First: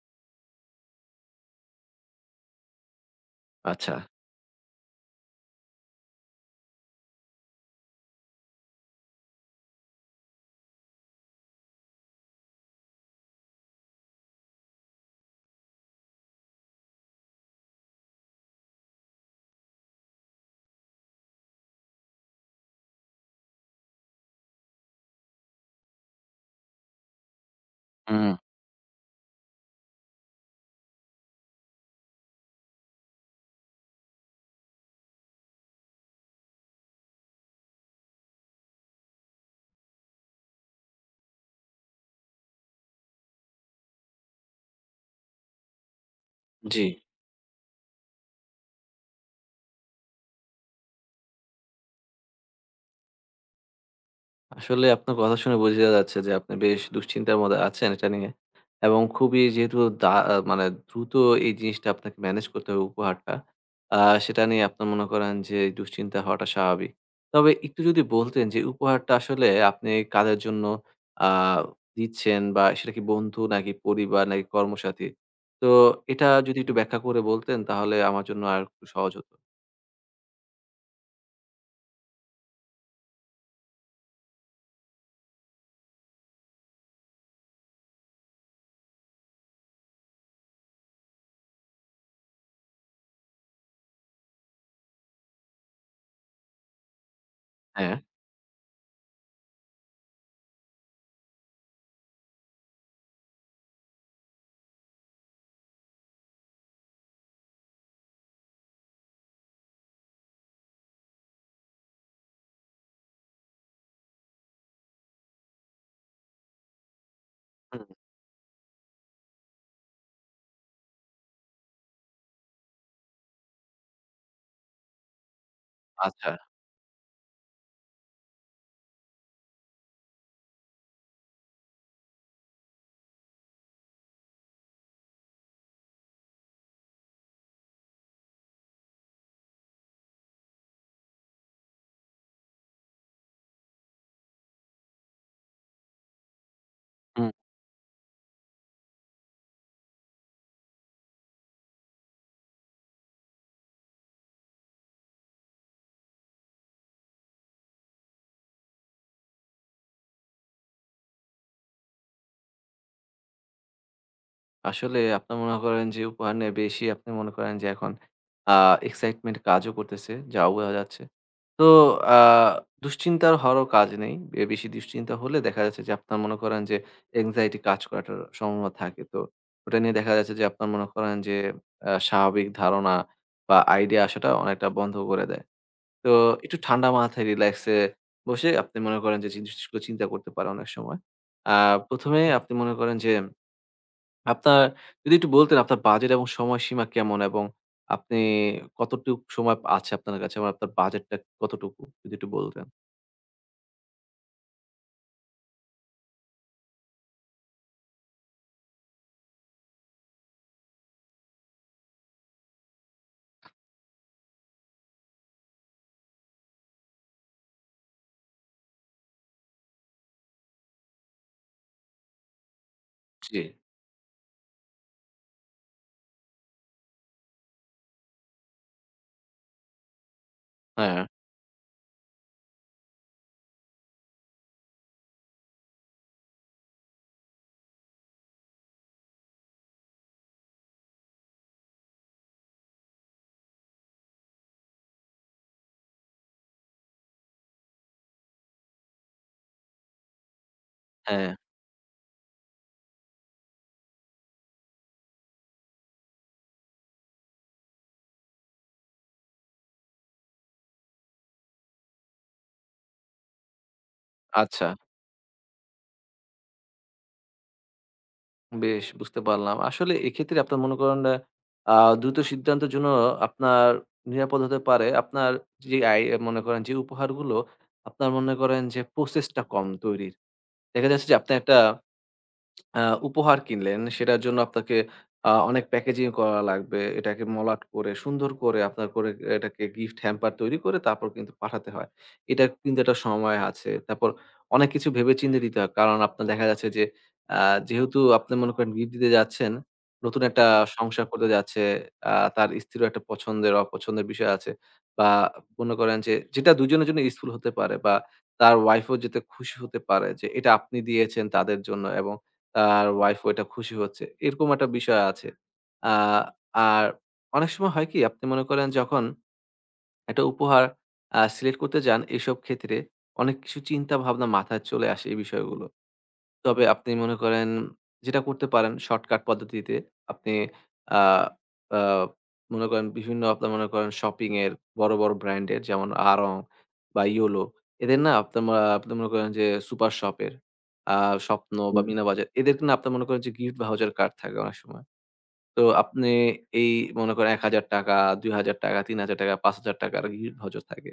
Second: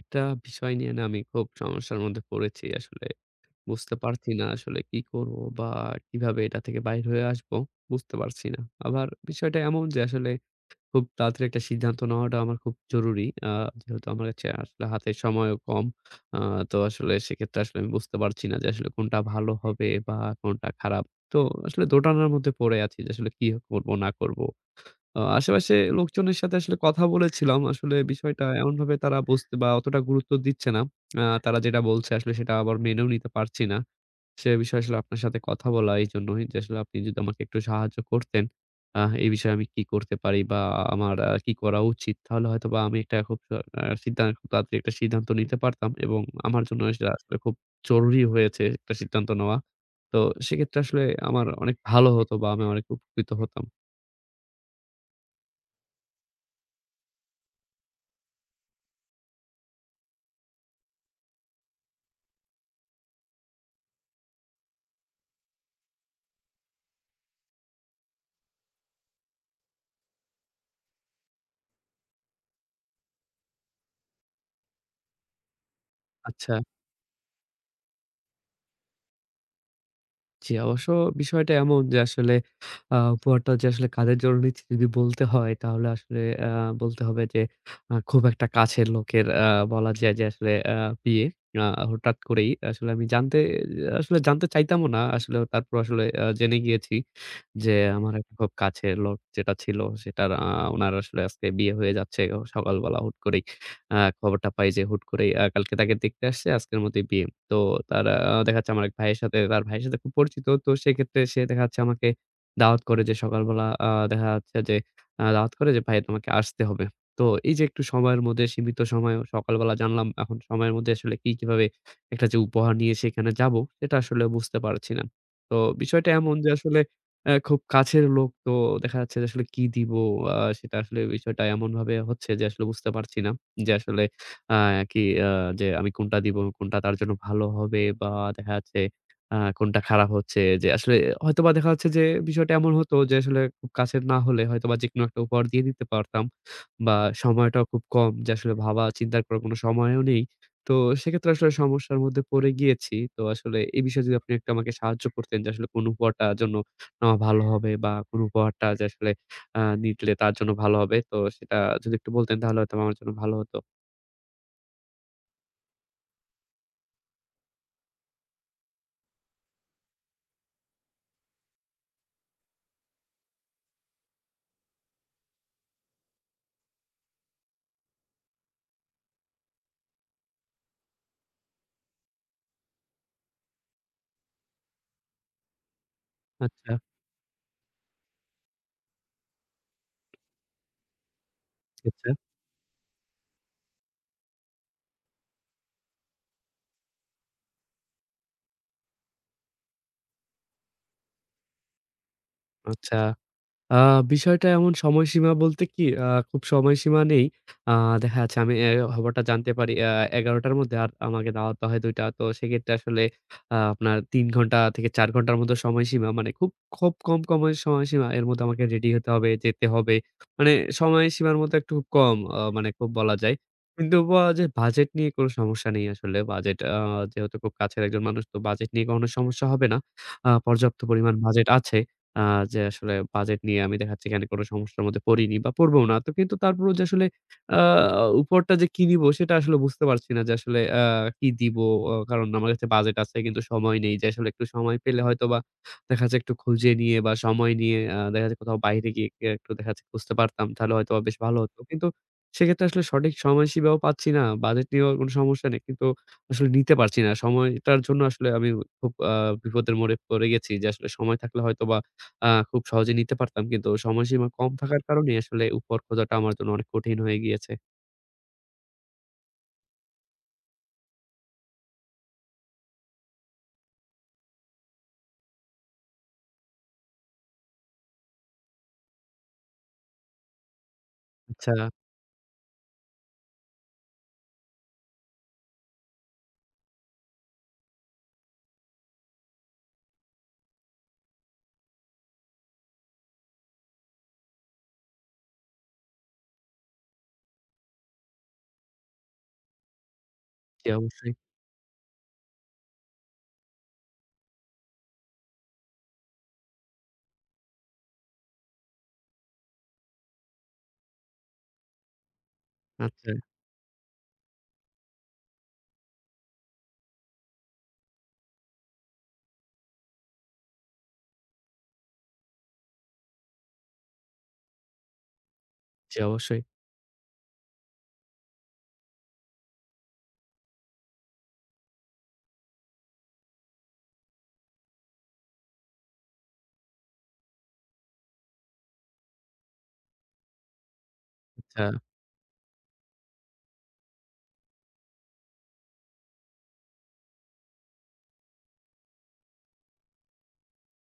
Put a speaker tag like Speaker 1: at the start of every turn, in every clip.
Speaker 1: একটা বিষয় নিয়ে না আমি খুব সমস্যার মধ্যে পড়েছি আসলে। বুঝতে
Speaker 2: আচ্ছা।
Speaker 1: পারছি না আসলে কি করব বা কিভাবে এটা থেকে বাইর হয়ে আসবো বুঝতে পারছি না। আবার বিষয়টা এমন যে আসলে খুব তাড়াতাড়ি একটা সিদ্ধান্ত নেওয়াটা আমার খুব জরুরি। যেহেতু আমার কাছে আসলে হাতে সময়ও কম। আ তো আসলে সেক্ষেত্রে আসলে আমি বুঝতে পারছি না যে আসলে কোনটা ভালো হবে বা কোনটা খারাপ। তো আসলে দোটানার মধ্যে পড়ে আছি যে আসলে কি করব না করব। আশেপাশে লোকজনের সাথে আসলে কথা বলেছিলাম। আসলে
Speaker 2: হুম।
Speaker 1: বিষয়টা এমনভাবে তারা বুঝতে বা অতটা গুরুত্ব দিচ্ছে না। তারা যেটা বলছে আসলে সেটা আবার মেনেও নিতে পারছি না। সে বিষয়ে আসলে আপনার সাথে কথা বলা এইজন্যই যে আসলে আপনি যদি আমাকে একটু সাহায্য করতেন, এই বিষয়ে আমি কি করতে পারি বা আমার কি করা উচিত? তাহলে হয়তোবা আমি একটা খুব আ সিদ্ধান খুব তাড়াতাড়ি একটা সিদ্ধান্ত নিতে পারতাম এবং আমার জন্য
Speaker 2: জি।
Speaker 1: সেটা আসলে খুব জরুরি হয়েছে একটা সিদ্ধান্ত নেওয়া। তো সেক্ষেত্রে আসলে আমার অনেক ভালো হতো বা আমি অনেক উপকৃত হতাম।
Speaker 2: আসলে আপনার কথা শুনে বোঝা যাচ্ছে যে আপনি বেশ দুশ্চিন্তার মধ্যে আছেন এটা নিয়ে। এবং খুবই যেহেতু দা আ মানে দ্রুত এই জিনিসটা আপনাকে ম্যানেজ করতে হবে উপহারটা। আ সেটা নিয়ে আপনি মনে করেন যে দুশ্চিন্তা হওয়াটা স্বাভাবিক। তবে একটু যদি বলতেন যে উপহারটা আসলে আপনি কাদের জন্য আ দিচ্ছেন বা সেটা কি বন্ধু নাকি পরিবার নাকি কর্মসাথী? তো এটা
Speaker 1: আচ্ছা।
Speaker 2: যদি একটু ব্যাখ্যা করে বলতেন তাহলে আমার জন্য আরেকটু সহজ হতো।
Speaker 1: জি, অবশ্য বিষয়টা এমন যে আসলে উপহারটা যে আসলে কাদের জন্য নিচ্ছি যদি বলতে হয় তাহলে আসলে আ বলতে হবে যে খুব একটা কাছের লোকের বলা যায় যে আসলে বিয়ে। আ হঠাৎ করেই আসলে আমি জানতে আসলে জানতে চাইতামও না। আসলে তারপর আসলে জেনে গিয়েছি। যে
Speaker 2: হ্যাঁ।
Speaker 1: আমার একটা খুব কাছের লোক যেটা ছিল সেটার উনার আসলে আজকে বিয়ে হয়ে যাচ্ছে। ও সকালবেলা হুট করেই খবরটা পাই যে হুট করেই কালকে তাকে দেখতে আসছে, আজকের মতোই বিয়ে। তো তার দেখা যাচ্ছে আমার এক ভাইয়ের সাথে তার ভাইয়ের সাথে খুব পরিচিত। তো সেক্ষেত্রে সে দেখা যাচ্ছে আমাকে দাওয়াত করে যে সকালবেলা দেখা যাচ্ছে যে দাওয়াত করে যে, "ভাই তোমাকে আসতে হবে।" তো এই যে একটু
Speaker 2: হুম,
Speaker 1: সময়ের মধ্যে সীমিত সময় সকালবেলা জানলাম এখন সময়ের মধ্যে আসলে কি কিভাবে একটা যে উপহার নিয়ে সেখানে যাবো সেটা আসলে বুঝতে পারছি না। তো বিষয়টা
Speaker 2: আচ্ছা।
Speaker 1: এমন যে আসলে খুব কাছের লোক তো দেখা যাচ্ছে যে আসলে কি দিব? সেটা আসলে বিষয়টা এমনভাবে হচ্ছে যে আসলে বুঝতে পারছি না। যে আসলে আ কি আ যে আমি কোনটা দিব? কোনটা তার জন্য ভালো হবে বা দেখা যাচ্ছে কোনটা খারাপ হচ্ছে? যে আসলে হয়তোবা দেখা যাচ্ছে যে বিষয়টা এমন হতো যে আসলে খুব কাছের না হলে হয়তোবা যেকোনো একটা উপহার দিয়ে দিতে পারতাম। বা সময়টাও খুব কম যে আসলে ভাবা চিন্তা করার কোনো সময়ও নেই। তো সেক্ষেত্রে আসলে সমস্যার মধ্যে পড়ে গিয়েছি। তো আসলে এই বিষয়ে যদি আপনি একটু আমাকে সাহায্য করতেন যে আসলে কোন উপহারটার জন্য নেওয়া ভালো হবে বা কোন উপহারটা যে আসলে নিলে তার জন্য ভালো হবে। তো সেটা যদি একটু বলতেন তাহলে হয়তো আমার জন্য ভালো হতো।
Speaker 2: আসলে আপনার মনে করেন যে উপহার নিয়ে বেশি আপনি মনে করেন যে এখন আ এক্সাইটমেন্ট কাজও করতেছে, যা বোঝা যাচ্ছে। তো আ দুশ্চিন্তার হওয়ারও কাজ নেই। বেশি দুশ্চিন্তা হলে দেখা যাচ্ছে যে আপনার মনে করেন যে anxiety কাজ করাটার সম্ভাবনা থাকে। তো ওটা নিয়ে দেখা যাচ্ছে যে আপনার মনে করেন যে স্বাভাবিক ধারণা বা আইডিয়া আসাটা অনেকটা বন্ধ করে দেয়। তো একটু
Speaker 1: আচ্ছা,
Speaker 2: ঠান্ডা মাথায় রিল্যাক্সে বসে আপনি মনে করেন যে জিনিসগুলো চিন্তা করতে পারেন অনেক সময়। আ ১ম
Speaker 1: আচ্ছা,
Speaker 2: এ আপনি মনে করেন যে আপনার যদি একটু বলতেন আপনার বাজেট এবং সময়সীমা কেমন? এবং আপনি কতটুক সময় আছে আপনার কাছে? এবং আপনার বাজেটটা কতটুকু? যদি একটু বলতেন।
Speaker 1: আচ্ছা। আ বিষয়টা এমন সময়সীমা বলতে কি খুব সময়সীমা নেই। আ দেখা যাচ্ছে আমি খবরটা জানতে পারি ১১:০০ র মধ্যে আর আমাকে দাওয়াত দেওয়া হয় ২:০০ টা। তো সেক্ষেত্রে আসলে আপনার ৩ ঘন্টা থেকে ৪ ঘন্টার মতো সময়সীমা মানে খুব, খুব কমের সময়সীমা এর মধ্যে আমাকে রেডি হতে হবে, যেতে হবে। মানে সময়সীমার মতো একটু খুব কম মানে খুব বলা যায়।
Speaker 2: জি।
Speaker 1: কিন্তু বা যে বাজেট নিয়ে কোনো সমস্যা নেই আসলে। বাজেট যেহেতু খুব কাছের একজন মানুষ তো বাজেট নিয়ে কখনো সমস্যা হবে না। পর্যাপ্ত
Speaker 2: হ্যাঁ,
Speaker 1: পরিমাণ বাজেট আছে। আ যে আসলে বাজেট নিয়ে আমি দেখা যাচ্ছে এখানে কোনো সমস্যার মধ্যে পড়িনি বা পড়বও না। তো কিন্তু তারপরেও যে আসলে আ উপহারটা যে কি নিবো সেটা আসলে বুঝতে পারছি না যে আসলে কি দিবো? কারণ আমার কাছে বাজেট আছে কিন্তু সময় নেই। যে আসলে একটু সময় পেলে হয়তোবা দেখা যাচ্ছে একটু খুঁজে নিয়ে বা সময় নিয়ে দেখা যাচ্ছে কোথাও বাইরে গিয়ে একটু দেখা যাচ্ছে খুঁজতে পারতাম। তাহলে হয়তোবা বেশ
Speaker 2: হ্যাঁ,
Speaker 1: ভালো হতো। কিন্তু সেক্ষেত্রে আসলে সঠিক সময়সীমাও পাচ্ছি না। বাজেট নিয়েও কোনো সমস্যা নেই। কিন্তু আসলে নিতে পারছি না। সময়টার জন্য আসলে আমি খুব বিপদের মোড়ে পড়ে গেছি যে আসলে সময় থাকলে হয়তোবা খুব সহজে নিতে পারতাম। কিন্তু সময়সীমা কম
Speaker 2: আচ্ছা।
Speaker 1: থাকার কারণেই আসলে উপহার খোঁজাটা আমার জন্য অনেক কঠিন হয়ে গিয়েছে।
Speaker 2: বেশ বুঝতে পারলাম। আসলে এক্ষেত্রে আপনার মনে করেন আ দ্রুত সিদ্ধান্তের জন্য আপনার নিরাপদ হতে পারে আপনার যে মনে করেন যে উপহারগুলো আপনার মনে করেন যে প্রসেসটা কম তৈরির। দেখা যাচ্ছে যে আপনি
Speaker 1: আচ্ছা,
Speaker 2: একটা আ উপহার কিনলেন, সেটার জন্য আপনাকে অনেক প্যাকেজিং করা লাগবে। এটাকে মলাট করে, সুন্দর করে আপনার করে এটাকে গিফট হ্যাম্পার তৈরি করে তারপর কিন্তু পাঠাতে হয়। এটার কিন্তু একটা সময় আছে। তারপর অনেক কিছু ভেবেচিন্তে দিতে হয়। কারণ আপনার দেখা যাচ্ছে যে আ যেহেতু আপনি মনে করেন গিফট দিতে যাচ্ছেন, নতুন একটা
Speaker 1: জি
Speaker 2: সংসার
Speaker 1: অবশ্যই।
Speaker 2: করতে যাচ্ছে, তার স্ত্রীরও একটা পছন্দের অপছন্দের বিষয় আছে। বা মনে করেন যে যেটা দুজনের জন্য ইউজফুল হতে পারে বা তার ওয়াইফও যাতে খুশি হতে পারে যে এটা আপনি দিয়েছেন তাদের জন্য এবং তার
Speaker 1: আচ্ছা,
Speaker 2: ওয়াইফ ওইটা খুশি হচ্ছে। এরকম একটা বিষয় আছে। আ আর অনেক সময় হয় কি আপনি মনে করেন যখন একটা উপহার সিলেক্ট করতে যান, এসব ক্ষেত্রে অনেক কিছু চিন্তা ভাবনা মাথায় চলে আসে এই বিষয়গুলো।
Speaker 1: জি অবশ্যই।
Speaker 2: তবে আপনি মনে করেন যেটা করতে পারেন শর্টকাট পদ্ধতিতে আপনি আ আ মনে করেন বিভিন্ন আপনার মনে করেন শপিং এর বড়, বড় ব্র্যান্ডের যেমন আড়ং বা ইয়োলো এদের না আপনার মা আপনি মনে করেন যে সুপার শপের আ স্বপ্ন
Speaker 1: আচ্ছা,
Speaker 2: বা মিনা বাজার এদেরকে না আপনার মনে করেন যে গিফট ভাউচার কার্ড থাকে অনেক সময়। তো আপনি এই মনে করেন ৳১,০০০, ৳২,০০০, ৳৩,০০০, ৳৫,০০০ গিফট ভাউচার থাকে।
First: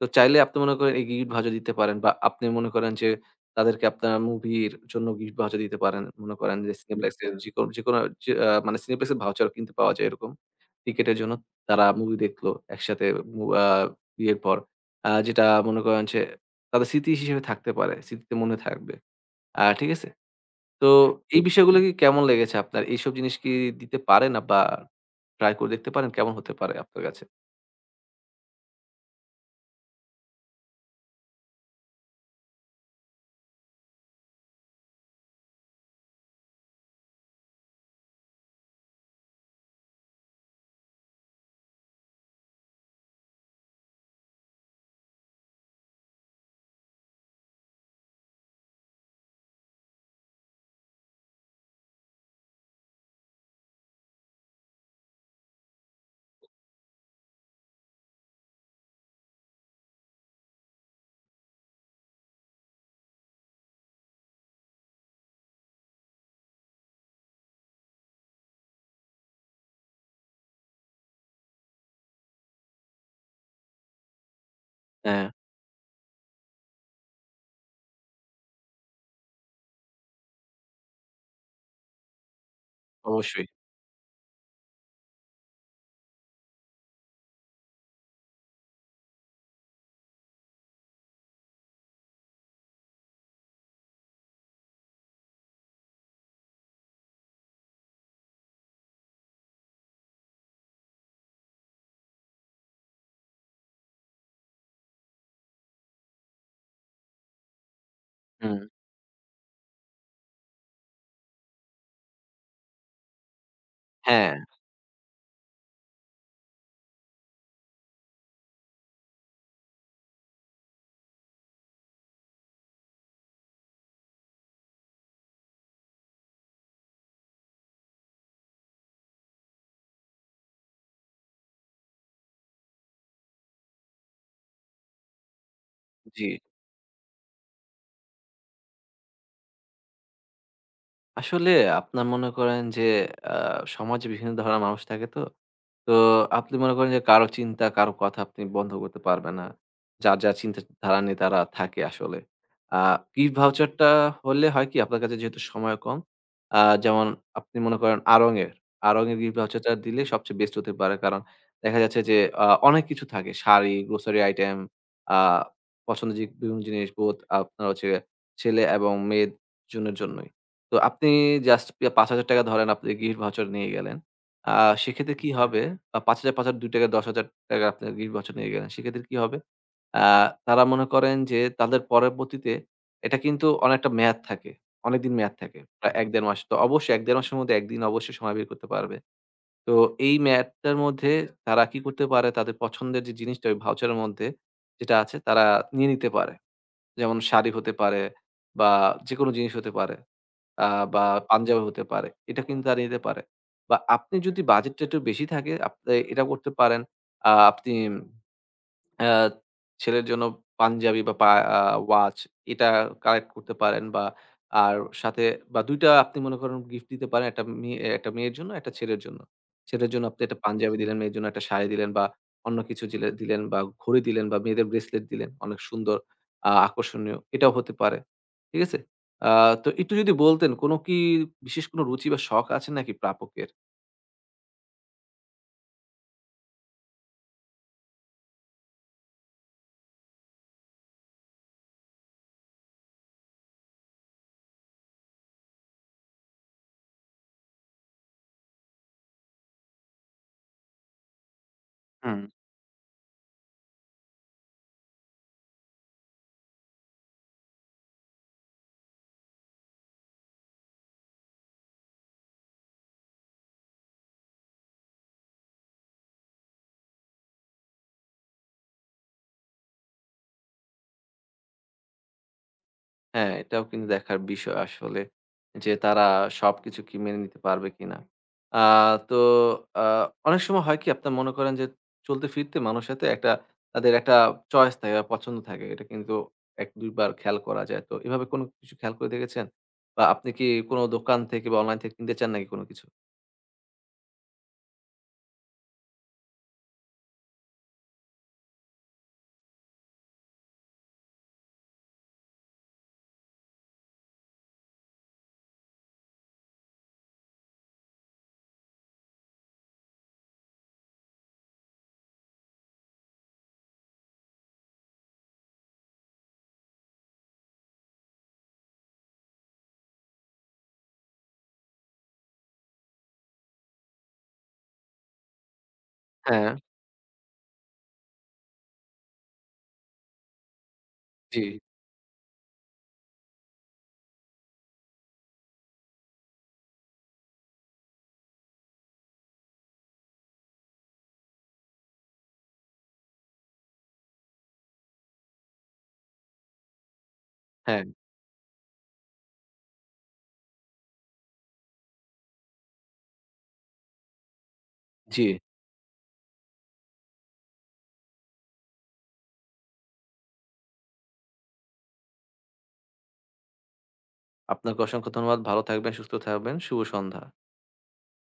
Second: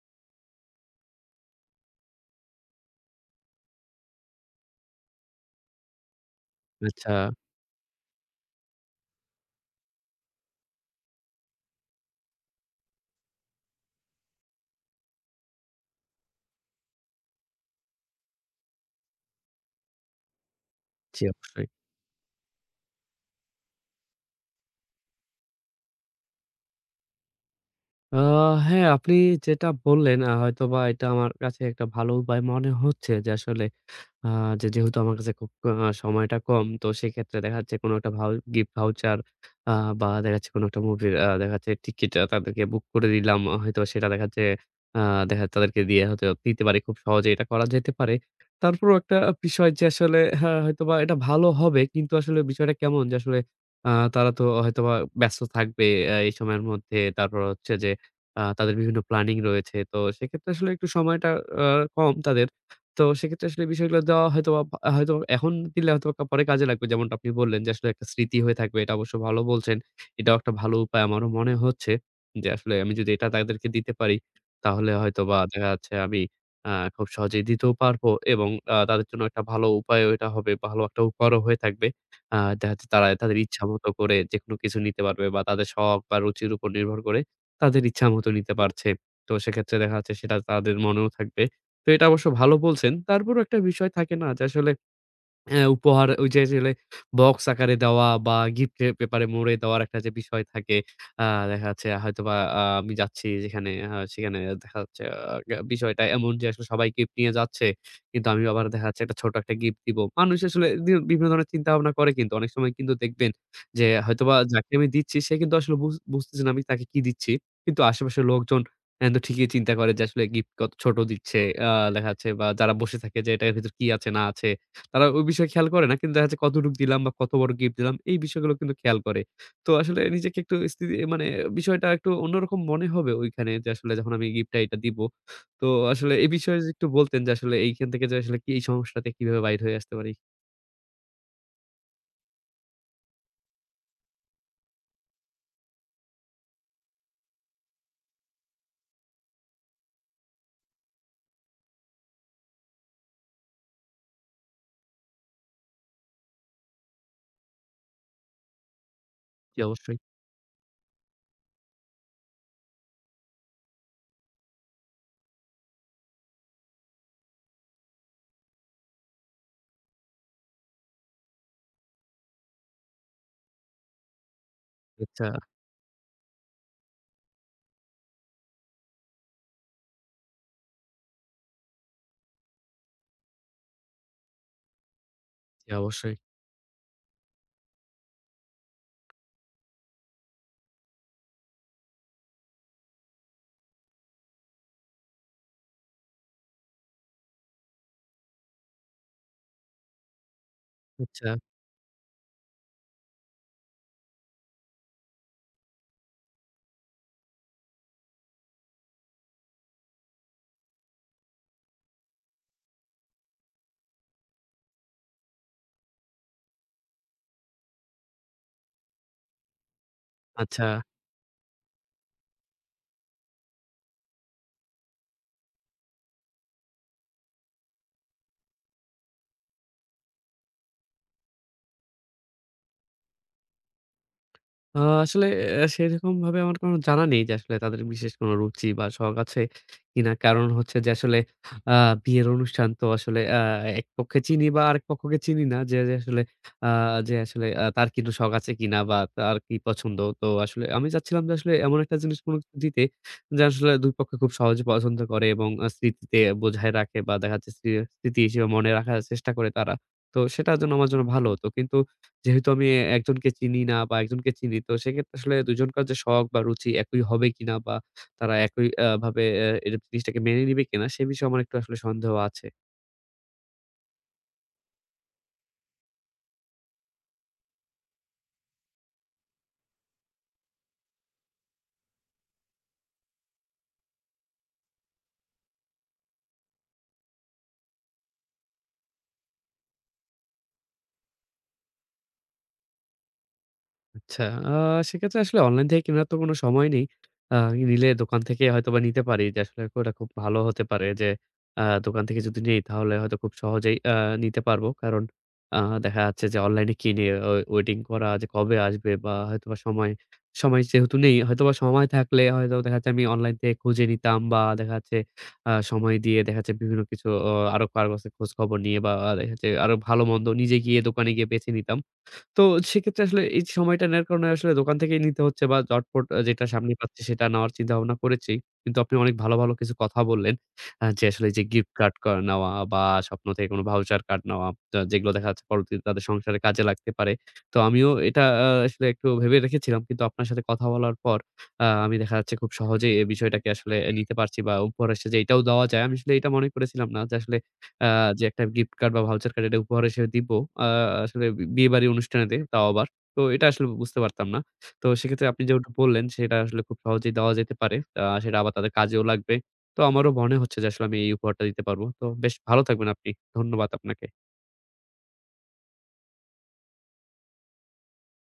Speaker 2: তো চাইলে আপনি মনে করেন এই গিফট ভাউচার দিতে পারেন বা আপনি মনে করেন যে তাদেরকে আপনার মুভির জন্য গিফট ভাউচার দিতে পারেন। মনে করেন যে
Speaker 1: আচ্ছা,
Speaker 2: সিনেপ্লেক্স এর যেকোনো যেকোনো যে আ মানে সিনেপ্লেক্স এর ভাউচার কিনতে পাওয়া যায় এরকম। টিকেটের জন্য তারা মুভি দেখলো একসাথে মু আ বিয়ের পর। যেটা মনে করেন যে তাদের স্মৃতি হিসেবে থাকতে পারে। স্মৃতিতে মনে থাকবে। ঠিক আছে? তো
Speaker 1: জি
Speaker 2: এই
Speaker 1: অবশ্যই।
Speaker 2: বিষয়গুলো কি কেমন লেগেছে আপনার? এইসব জিনিস কি দিতে পারেন বা ট্রাই করে দেখতে পারেন কেমন হতে পারে আপনার কাছে?
Speaker 1: আ হ্যাঁ, আপনি যেটা বললেন হয়তোবা এটা আমার কাছে একটা ভালো উপায় মনে হচ্ছে যে আসলে আ যে যেহেতু আমার কাছে খুব সময়টা কম, তো সেক্ষেত্রে দেখা যাচ্ছে কোনো একটা গিফট ভাউচার আ বা দেখা যাচ্ছে কোনো একটা মুভির দেখা যাচ্ছে টিকিট তাদেরকে বুক করে দিলাম। হয়তো সেটা আ দেখা যাচ্ছে তাদেরকে দিয়ে হয়তো দিতে পারি। খুব সহজেই এটা করা যেতে পারে। তারপরেও একটা বিষয় যে আসলে হ্যাঁ, হয়তোবা এটা ভালো হবে। কিন্তু আসলে বিষয়টা কেমন যে আসলে আ তারা তো হয়তোবা ব্যস্ত থাকবে এই সময়ের মধ্যে। তারপর হচ্ছে যে তাদের বিভিন্ন প্ল্যানিং রয়েছে। তো সেক্ষেত্রে আসলে একটু সময়টা আ কম তাদের। তো সেক্ষেত্রে আসলে বিষয়গুলো দেওয়া হয়তোবা হয়তো এখন দিলে হয়তোবা পরে কাজে লাগবে। যেমনটা আপনি বললেন যে, আসলে একটা স্মৃতি হয়ে থাকবে। এটা অবশ্য ভালো বলছেন। এটাও একটা ভালো উপায় আমারও মনে হচ্ছে যে, আসলে আমি যদি এটা তাদেরকে দিতে পারি, তাহলে
Speaker 2: হ্যাঁ,
Speaker 1: হয়তোবা দেখা যাচ্ছে আমি খুব সহজেই দিতেও পারবো এবং তাদের জন্য একটা ভালো উপায়ও এটা হবে। ভালো একটা উপহারও হয়ে থাকবে। দেখা যাচ্ছে তারা তাদের
Speaker 2: অবশ্যই।
Speaker 1: ইচ্ছামতো করে যেকোনো কিছু নিতে পারবে বা তাদের শখ বা রুচির উপর নির্ভর করে তাদের ইচ্ছামতো নিতে পারছে। তো সেক্ষেত্রে দেখা যাচ্ছে সেটা তাদের মনেও থাকবে। তো এটা অবশ্য ভালো বলছেন। তারপরও একটা বিষয় থাকে না যে আসলে হ্যাঁ, উপহার ওই যে আসলে বক্স আকারে দেওয়া বা গিফটের পেপারে মুড়ে দেওয়ার একটা যে বিষয় থাকে, আ দেখা যাচ্ছে হয়তোবা আমি যাচ্ছি যেখানে সেখানে দেখা যাচ্ছে আ গা বিষয়টা এমন যে আসলে সবাই গিফট নিয়ে যাচ্ছে। কিন্তু আমি
Speaker 2: হুম।
Speaker 1: আবার দেখা যাচ্ছে একটা ছোট একটা গিফট দিব। মানুষ আসলে বিভিন্ন ধরনের চিন্তাভাবনা করে কিন্তু। অনেক সময় কিন্তু দেখবেন যে
Speaker 2: হ্যাঁ,
Speaker 1: হয়তোবা যাকে আমি দিচ্ছি সে কিন্তু আসলে বুঝতেছে না আমি তাকে কি দিচ্ছি। কিন্তু আশেপাশের লোকজন কিন্তু ঠিকই চিন্তা করে যে আসলে গিফট কত ছোট দিচ্ছে। আ দেখা যাচ্ছে বা যারা বসে থাকে যে এটার ভেতর কি আছে না আছে। তারা ওই বিষয়ে খেয়াল করে না। কিন্তু দেখা যাচ্ছে কতটুক দিলাম বা কত বড় গিফট দিলাম, এই বিষয়গুলো কিন্তু খেয়াল করে। তো আসলে নিজেকে একটু স্থিতি মানে বিষয়টা একটু অন্যরকম মনে হবে ওইখানে যে আসলে যখন আমি গিফটটা এটা দিব। তো আসলে
Speaker 2: জি।
Speaker 1: এই বিষয়ে যদি একটু বলতেন যে আসলে এইখান থেকে যে আসলে কি এই সমস্যাটা থেকে কিভাবে বাইর হয়ে আসতে পারি?
Speaker 2: আসলে আপনার মনে করেন যে আ সমাজে বিভিন্ন ধরনের মানুষ থাকে তো। তো আপনি মনে করেন যে কারো চিন্তা, কারো কথা আপনি বন্ধ করতে পারবেন না। যার, যার চিন্তাধারা নিয়ে তারা থাকে আসলে। আ গিফট ভাউচারটা হলে হয় কি আপনার কাছে যেহেতু সময় কম, যেমন আপনি মনে করেন আড়ং এর গিফট
Speaker 1: জি,
Speaker 2: ভাউচারটা
Speaker 1: অবশ্যই।
Speaker 2: দিলে সবচেয়ে বেস্ট হতে পারে। কারণ দেখা যাচ্ছে যে অনেক কিছু থাকে। শাড়ি, গ্রোসারি আইটেম, আ পছন্দের যে বিভিন্ন জিনিস বোথ আপনার হচ্ছে ছেলে এবং মেয়ের জনের জন্যই। তো আপনি জাস্ট পে ৳৫,০০০ ধরেন আপনি গিফট ভাউচার নিয়ে গেলেন। আ সেক্ষেত্রে
Speaker 1: আচ্ছা।
Speaker 2: কি হবে? ৳৫,০০০, ৳২,০০০, ৳১০,০০০ আপনার নির্বাচনে নিয়ে গেলেন। সেক্ষেত্রে কি হবে? আ তারা মনে করেন যে তাদের পরবর্তীতে এটা কিন্তু অনেকটা মেয়াদ থাকে। অনেকদিন মেয়াদ থাকে।
Speaker 1: জি,
Speaker 2: প্রায়
Speaker 1: অবশ্যই।
Speaker 2: ১-১.৫ মাস। তো অবশ্যই ১-১.৫ মাসের মধ্যে ১ দিন অবশ্যই সময় বের করতে পারবে। তো এই মেয়াদটার মধ্যে তারা কি করতে পারে? তাদের পছন্দের যে জিনিসটা ওই ভাউচারের মধ্যে যেটা আছে তারা নিয়ে নিতে পারে। যেমন শাড়ি হতে পারে বা যেকোনো জিনিস হতে পারে। আ বা
Speaker 1: আচ্ছা,
Speaker 2: পাঞ্জাবি হতে পারে। এটা কিন্তু তারা নিতে পারে। বা আপনি যদি বাজেটটা একটু বেশি থাকে আপনি এটা করতে পারেন। আপনি অ্যা ছেলের জন্য পাঞ্জাবি বা পা আ ওয়াচ এটা কালেক্ট করতে পারেন বা আর সাথে বা ২ টা আপনি মনে করেন গিফট দিতে পারেন। একটা মেয়ের জন্য, একটা ছেলের জন্য। ছেলের জন্য আপনি একটা
Speaker 1: আচ্ছা।
Speaker 2: পাঞ্জাবি দিলেন, মেয়ের জন্য একটা শাড়ি দিলেন বা অন্য কিছু জিলে দিলেন বা ঘড়ি দিলেন বা মেয়েদের ব্রেসলেট দিলেন। অনেক সুন্দর আকর্ষণীয়। এটাও হতে পারে। ঠিক আছে? আ তো একটু যদি বলতেন কি বিশেষ কোন রুচি বা শখ আছে নাকি প্রাপকের?
Speaker 1: আসলে সেরকমভাবে আমার কোনো জানা নেই যে আসলে তাদের বিশেষ কোনো রুচি বা শখ আছে কিনা। কারণ হচ্ছে যে আসলে আ বিয়ের অনুষ্ঠান তো আসলে এক পক্ষে চিনি বা আরেক পক্ষকে চিনি না। যে আসলে আ যে আসলে তার কিন্তু শখ আছে কিনা বা তার কি পছন্দ। তো আসলে আমি চাচ্ছিলাম যে আসলে এমন একটা জিনিস
Speaker 2: হুম।
Speaker 1: কোনো কিছু দিতে যা আসলে ২ পক্ষ খুব সহজে পছন্দ করে এবং স্মৃতিতে বোঝায় রাখে বা দেখা যাচ্ছে স্মৃতি হিসেবে মনে রাখার চেষ্টা করে তারা। তো সেটা যেন আমার জন্য ভালো হতো। কিন্তু যেহেতু আমি একজনকে চিনি না বা একজনকে চিনি তো সেক্ষেত্রে আসলে ২ জনকার যে শখ বা রুচি একই হবে কিনা বা তারা একই ভাবে জিনিসটাকে মেনে নিবে কিনা সে বিষয়ে আমার একটু আসলে সন্দেহ আছে।
Speaker 2: হ্যাঁ, এটাও কিন্তু দেখার বিষয় আসলে যে, তারা সবকিছু কি মেনে নিতে পারবে কিনা? আ তো আ অনেক সময় হয় কি আপনার মনে করেন যে, চলতে-ফিরতে মানুষের সাথে একটা তাদের একটা চয়েস থাকে বা পছন্দ থাকে। এটা কিন্তু ১-২ বার খেয়াল করা যায়। তো এভাবে কোনো কিছু খেয়াল করে দেখেছেন? বা আপনি কি কোনো দোকান থেকে বা অনলাইন থেকে কিনতে চান নাকি কোনো কিছু?
Speaker 1: আচ্ছা, আ সেক্ষেত্রে আসলে অনলাইন থেকে কেনার তো কোনো সময় নেই। আ নিলে দোকান থেকে হয়তোবা নিতে পারি যে আসলে ওটা খুব ভালো হতে পারে যে দোকান থেকে যদি নেই তাহলে হয়তো খুব সহজেই নিতে পারবো। কারণ আ দেখা যাচ্ছে যে অনলাইনে কিনে ওয়েটিং করা যে কবে আসবে বা হয়তোবা সময় যেহেতু নেই হয়তোবা সময় থাকলে হয়তো দেখা যাচ্ছে আমি অনলাইন থেকে খুঁজে নিতাম বা দেখা যাচ্ছে সময় দিয়ে দেখা যাচ্ছে বিভিন্ন কিছু আরো কারো কাছে খোঁজখবর নিয়ে বা দেখা যাচ্ছে আরো ভালো-মন্দ নিজে গিয়ে দোকানে গিয়ে বেছে নিতাম। তো সেক্ষেত্রে আসলে এই সময়টা নেয়ার কারণে আসলে দোকান থেকেই নিতে হচ্ছে বা ঝটপট যেটা
Speaker 2: হ্যাঁ,
Speaker 1: সামনে পাচ্ছি সেটা নেওয়ার চিন্তাভাবনা করেছি। কিন্তু আপনি অনেক ভালো, ভালো কিছু কথা বললেন। যে আসলে
Speaker 2: জি,
Speaker 1: যে গিফট কার্ড নেওয়া বা স্বপ্ন থেকে কোনো ভাউচার কার্ড নেওয়া যেগুলো দেখা যাচ্ছে পরবর্তীতে তাদের সংসারে কাজে লাগতে পারে। তো আমিও এটা আসলে একটু ভেবে রেখেছিলাম। কিন্তু আপনার সাথে কথা বলার পর আমি দেখা যাচ্ছে খুব সহজেই এই বিষয়টাকে আসলে নিতে পারছি বা উপহার হিসেবে যে এটাও দেওয়া যায়। আমি আসলে এটা মনে করেছিলাম না যে আসলে
Speaker 2: হ্যাঁ,
Speaker 1: আ যে একটা গিফট কার্ড বা ভাউচার কার্ড এটা উপহার হিসেবে দিব। আ আসলে বিয়েবাড়ির অনুষ্ঠানেতে তাও আবার। তো এটা আসলে বুঝতে পারতাম না। তো
Speaker 2: জি।
Speaker 1: সেক্ষেত্রে আপনি যেমনটা বললেন সেটা আসলে খুব সহজেই দেওয়া যেতে পারে। সেটা আবার তাদের কাজেও লাগবে। তো আমারও মনে হচ্ছে যে আসলে আমি এই উপহারটা দিতে পারবো। তো বেশ ভালো থাকবেন আপনি। ধন্যবাদ আপনাকে।
Speaker 2: আপনাকে অসংখ্য ধন্যবাদ। ভালো থাকবেন, সুস্থ থাকবেন। শুভ সন্ধ্যা।